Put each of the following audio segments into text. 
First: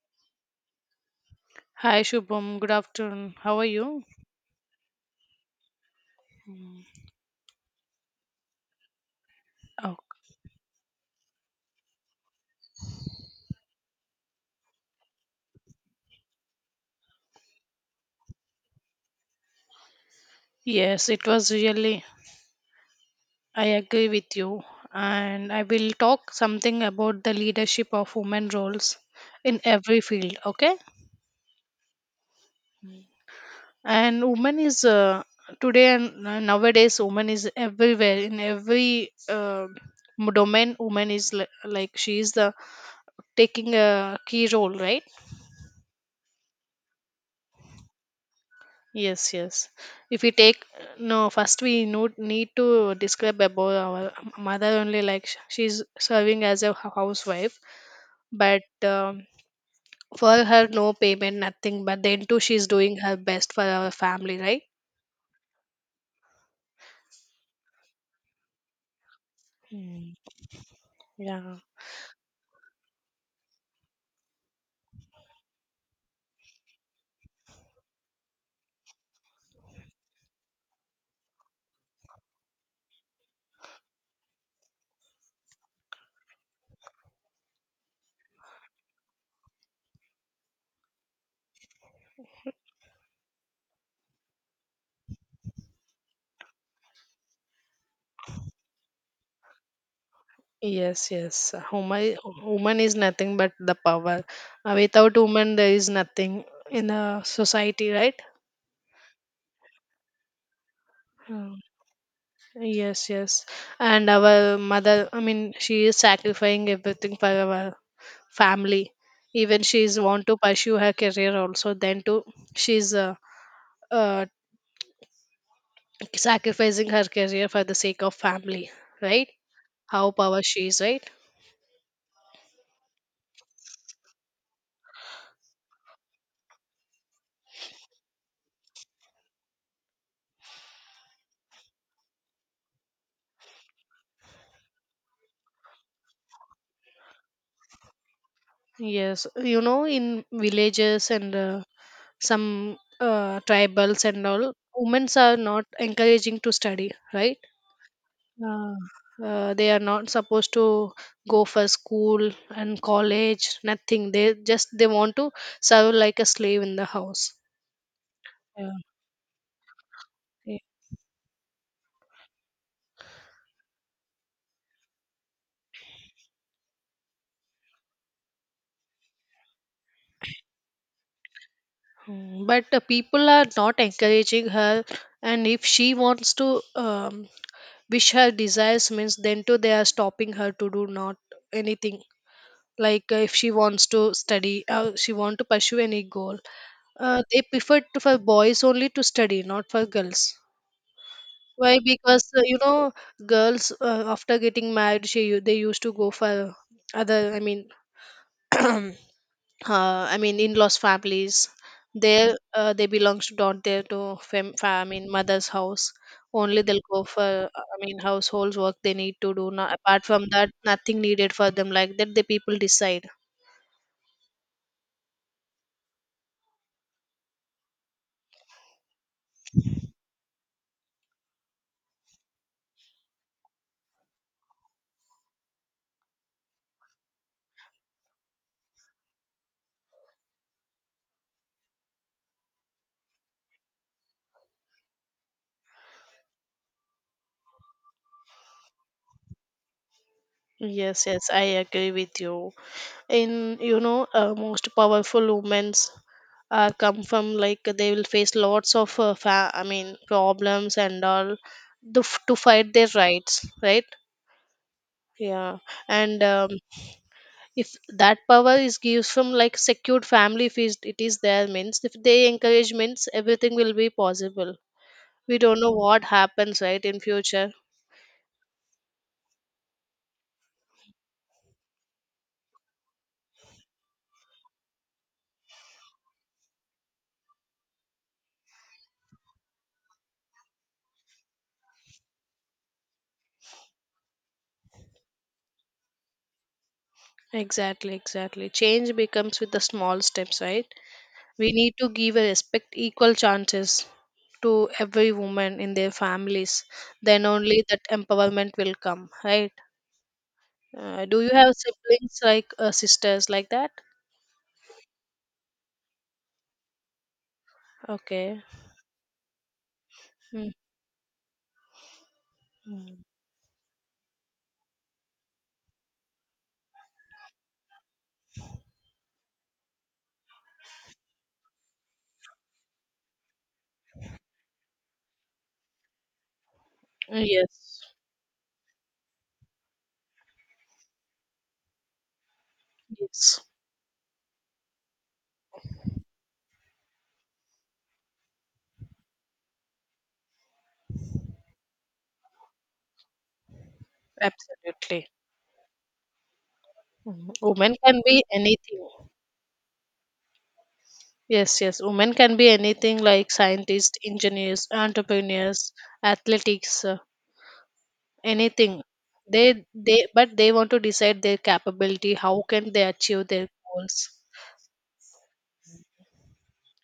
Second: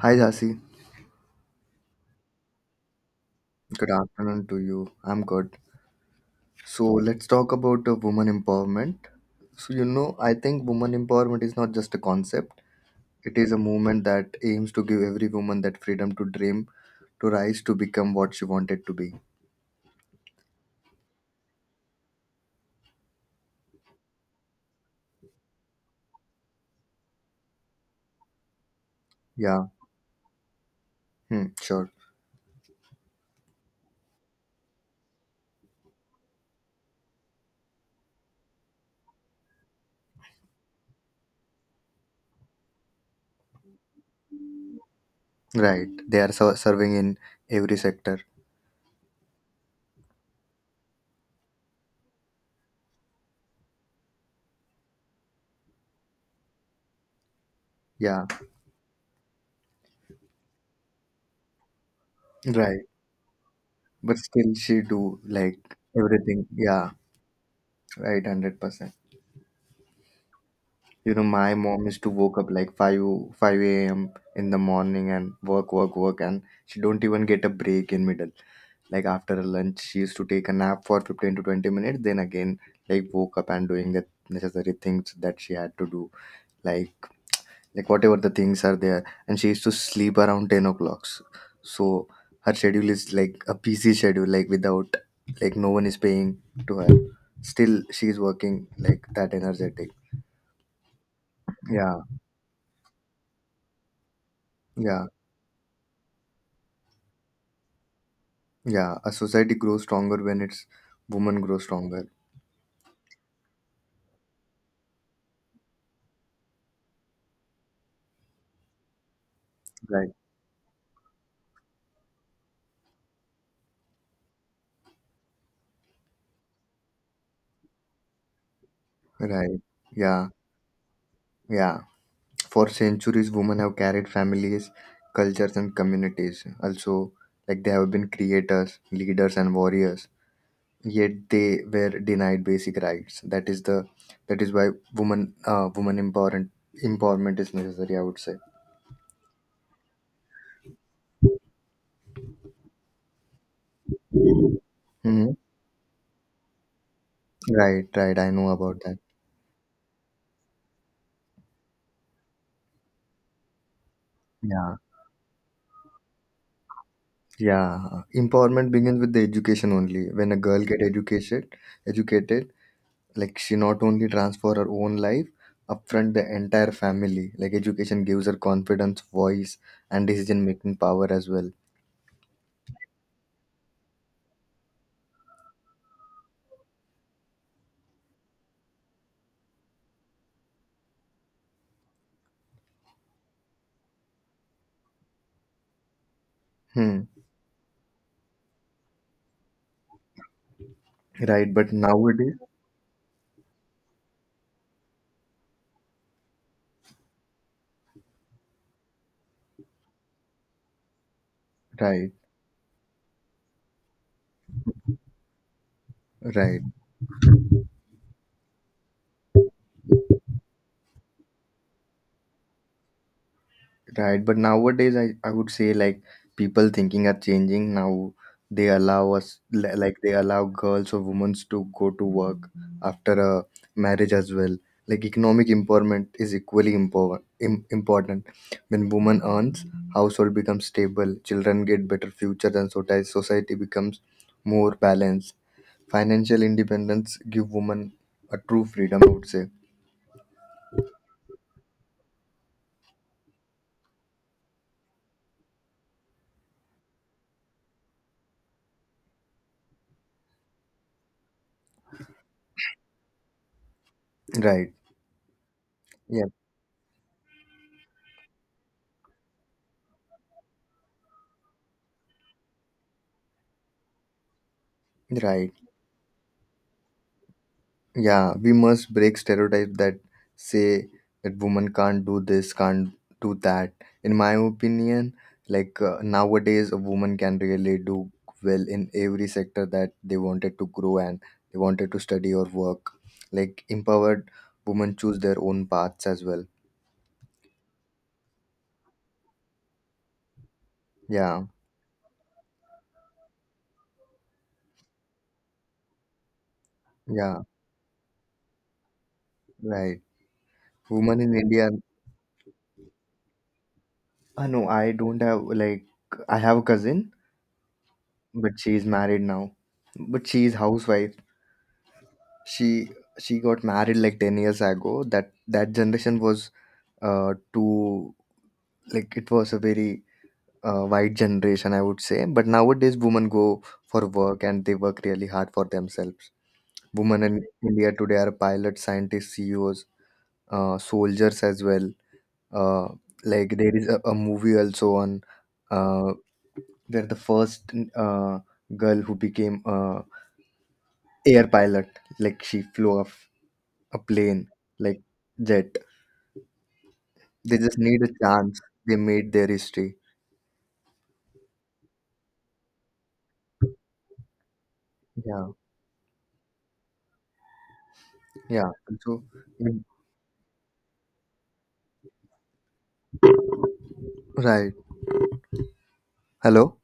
Hi Jasi, Hi Shubham, good afternoon. How are good you? afternoon to you. I'm good. So let's talk about women empowerment. So you Oh, know, I think women empowerment is not just a concept. It is a movement that aims to give every woman that freedom to dream, to rise, to become what she wanted to be. yes, it was really, I agree with you. And I will talk something about the leadership of women roles in Yeah, every field, okay? hmm, sure. And women is today and nowadays, women is everywhere in every domain. Woman is like she is the taking a key role, right? Right. They are serving in every sector. Yes, yes. If we take no, first we need to describe about our mother only. Like she's serving as a housewife, Yeah, but for her no payment, nothing. But then too, she's right. doing her best for our But family, still, right? she do like everything. Yeah, right. 100%. Mm, You know, my yeah. mom used to woke up like 5 a.m. in the morning and work, work, work, and she don't even get a break in middle. Like after lunch, she used to take a nap for 15 to 20 minutes, then again, like woke up and doing the necessary things that she had to do, like like whatever the things are there. And she used to sleep around 10 o'clock. So her schedule is like a busy schedule, like no one is paying to her. Still, she is working like that energetic. Yes, yes. Yeah, Woman, woman is nothing but the power. Yeah. Without woman, there is nothing in the society, right? Yeah, a society grows stronger when its women grow stronger. Yes, yes. And our mother, I mean, she is sacrificing everything for our family, even she's Right. want to pursue her career also, then too she's uh, sacrificing her career for the sake of family, right? Right. How Yeah. power she is, right? Yeah. For centuries, women have carried families, cultures, and communities. Also, like they have been creators, leaders, and warriors. Yet they were denied basic rights. That is why woman empowerment is necessary, I would say. Yes, you know in villages and some tribals and all, women Hmm. are not encouraging to study, right. Right, right. I know uh, about that. They are not supposed to go for school and college, nothing, they just Yeah, they want to serve like a slave in the house, yeah. yeah. Empowerment begins with the education only. When a girl get educated, like she not only transform her own life upfront the entire family. Like education gives her confidence, voice, and decision making power as well. Mm, but the people are not encouraging her, and if she wants to um, wish her desires, means then too they are stopping her to do not anything. Like if she wants to study, she want to pursue any goal, Hmm. They prefer to, for boys only to study, not for girls. Right, but Why? Because nowadays, you know, girls after getting married, they used to go for other. I mean. I mean, in-laws families. right, There, they belongs to don't there to I mean, mother's house. right. Only they'll go for, I mean, household work they need to do. Now, apart from that, nothing needed for them. Like that, the people decide. Right, but nowadays I would say like people thinking are changing now. They allow us like they allow girls or women to go to work after a marriage as well. Like economic empowerment is equally important. When woman earns, household becomes stable, children get better futures, and society becomes more balanced. Financial independence give women a true freedom, I would say. Yes, yes, I agree with you. In you know, most powerful women's come from like they will face lots of I mean problems and all to, to fight their rights, right? Right. Yeah, and Yeah. If that power is gives from like secured family, if it is there means if they encourage means everything will be possible. We Right. don't know what happens right in future. Yeah, we must break stereotypes that say that women can't do this, can't do that. In my opinion, like nowadays, a woman can really do well in every sector that they wanted to grow and they wanted to study or work. Like empowered women choose their own paths as well. Exactly, exactly, change becomes with the small steps, right. Yeah, We need to give a respect, equal chances to every woman in their families, then yeah, only that empowerment will come, right. right. Women Do you in have India. siblings like sisters like that? I know I don't have like I have a cousin, Okay. but she is married now, but she Mm. is housewife. she she got married like 10 years ago. That generation was too like it was a very wide generation, I would say. But nowadays women go for work and they work really hard for themselves. Women in Yes, India today are pilots, scientists, CEOs, soldiers as well. uh, yes, like there is a movie also on, uh, they're the first girl who became air pilot, like she flew off a plane, like absolutely. jet. Mhm. They Women just need can a be chance. anything. They made their history. Yes, yes. Women can be anything, like scientists, engineers, Yeah, entrepreneurs, athletics, yeah. anything. So, They em- they but they want to decide their capability. How can they achieve their goals? right. Hello.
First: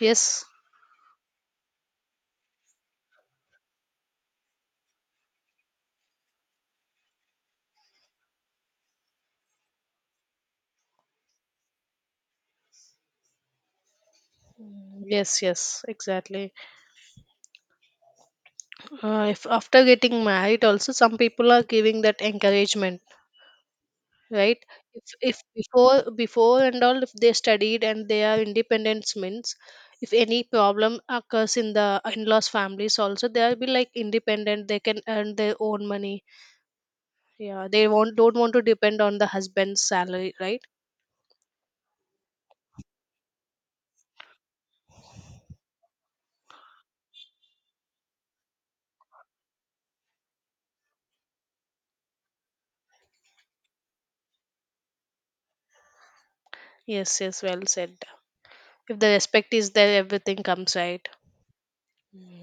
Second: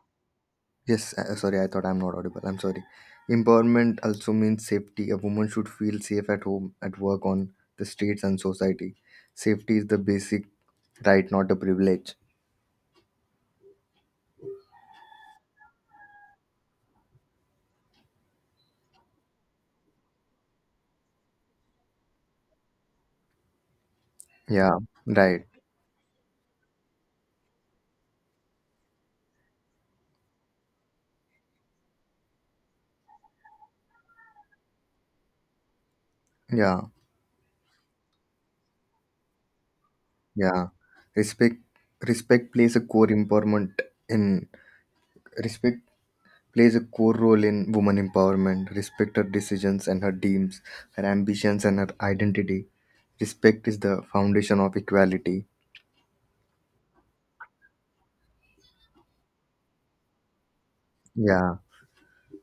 Yes, Yes. Sorry, I thought I'm not audible. I'm sorry. Empowerment also means safety. A woman should feel safe at home, at work, on the streets, and society. Safety is the basic right, not a privilege. yes, yes. Exactly. If after getting married, also some people are giving that encouragement, right. Yeah. If Right. before and all, if they studied and they are independent means, if any problem occurs in the in-laws families also, they'll be like independent, they can earn their own money, Yeah. yeah. They won't don't want to depend on the husband's salary, right. Yeah. Respect. Respect plays a core empowerment in Respect plays a core role in woman empowerment. Respect her decisions and her dreams, her ambitions and her identity. Respect is the foundation of equality. Yes, yes, well said. If the respect is there, everything comes, right. Yeah.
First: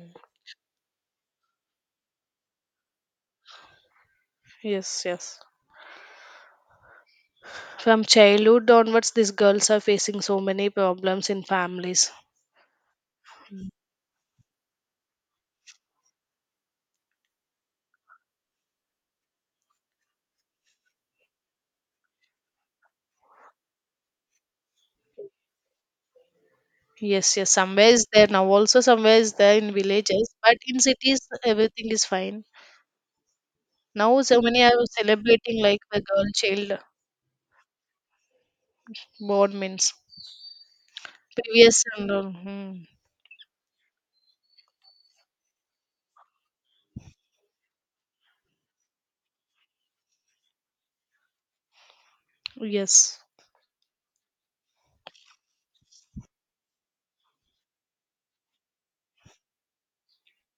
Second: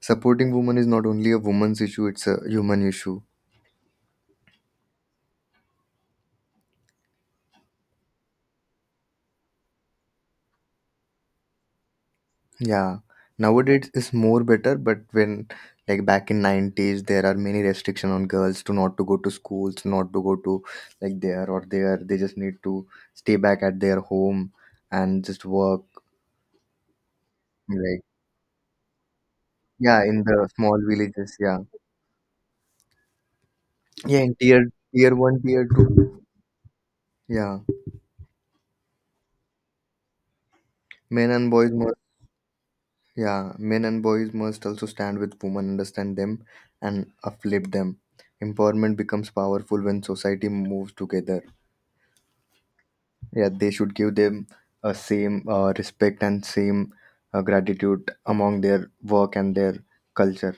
Supporting women is not only a woman's issue, it's a human issue. Yes, yes, from childhood onwards these girls are facing so many problems in families. Yeah. Nowadays it's more better, but when like back in 90s there are many restriction on girls to not to go to schools, not to go to like there or there. They just need to stay back at their home and just work Yes, yes, somewhere like. is there now. Also, somewhere is there in Yeah, in villages, the but small in cities, villages, yeah. everything is fine. Yeah, Now, in so many tier are tier one, celebrating tier like the two. girl child Yeah, born means men and boys previous must. and all. Hmm. Yeah, men and boys must also stand with women, understand them, and uplift them. Empowerment becomes powerful when society moves together. Yes, Yeah, they should give them a same respect and same gratitude among their work and their culture.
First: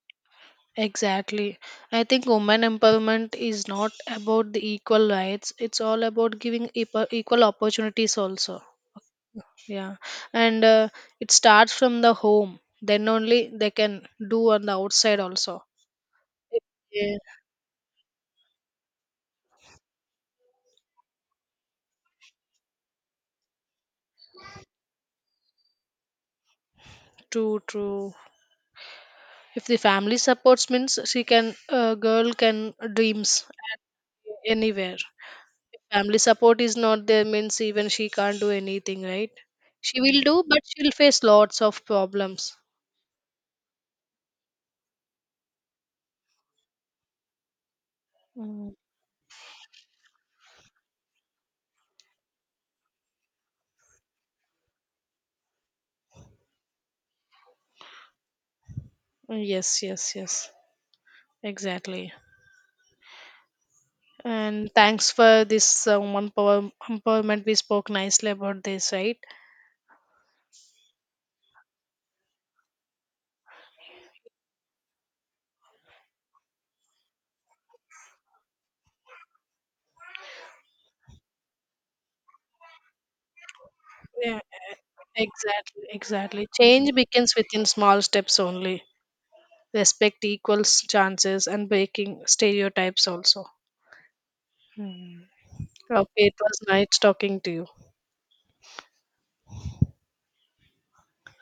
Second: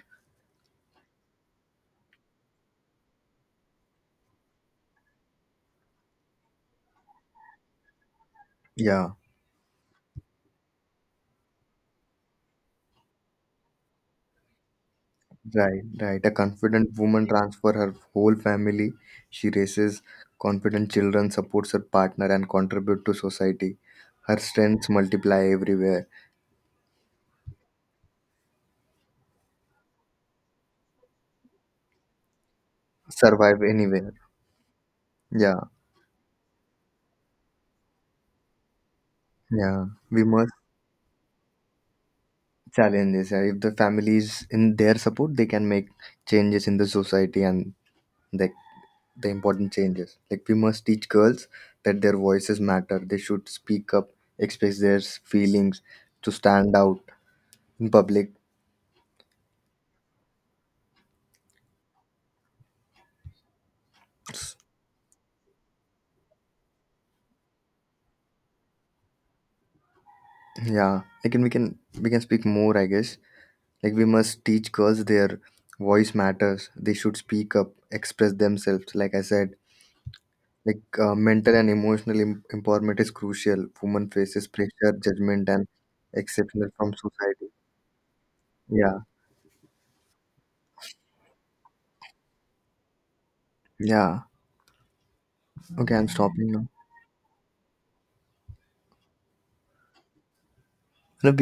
exactly. I think women empowerment is not about the equal rights, it's all about giving equal opportunities, also. Yeah. Yeah, and it starts from the home, then only they can do on the outside, also. Right, right. A confident Yeah, woman transfers her whole family. She raises confident children, supports her partner, and contribute to society. Her strengths multiply everywhere, true, true. If the family supports means she can, a girl can dreams survive anywhere. anywhere. Yeah, If family support is not there means even she can't do anything, right. yeah. She will We do must but she'll face lots of problems. challenge this. If the family is in their support, they can make changes in the society and the the important changes. Like we must teach girls that their voices matter. They should speak up, express their feelings, to stand out in public. Yes, yes, yes, exactly. And thanks for this woman power empowerment, we spoke nicely about this, right. Yeah, I can we can speak more, I guess. Like we must teach girls their voice matters. They should speak up, express themselves. Like I said, like mental and emotional empowerment is crucial. Woman Yeah, faces pressure, judgment, and exactly, exactly, exceptional from change begins society. within small steps only. Yeah, Respect, equals chances and breaking stereotypes also. yeah. Hmm. Okay, I'm Okay, it was stopping nice talking to you. now.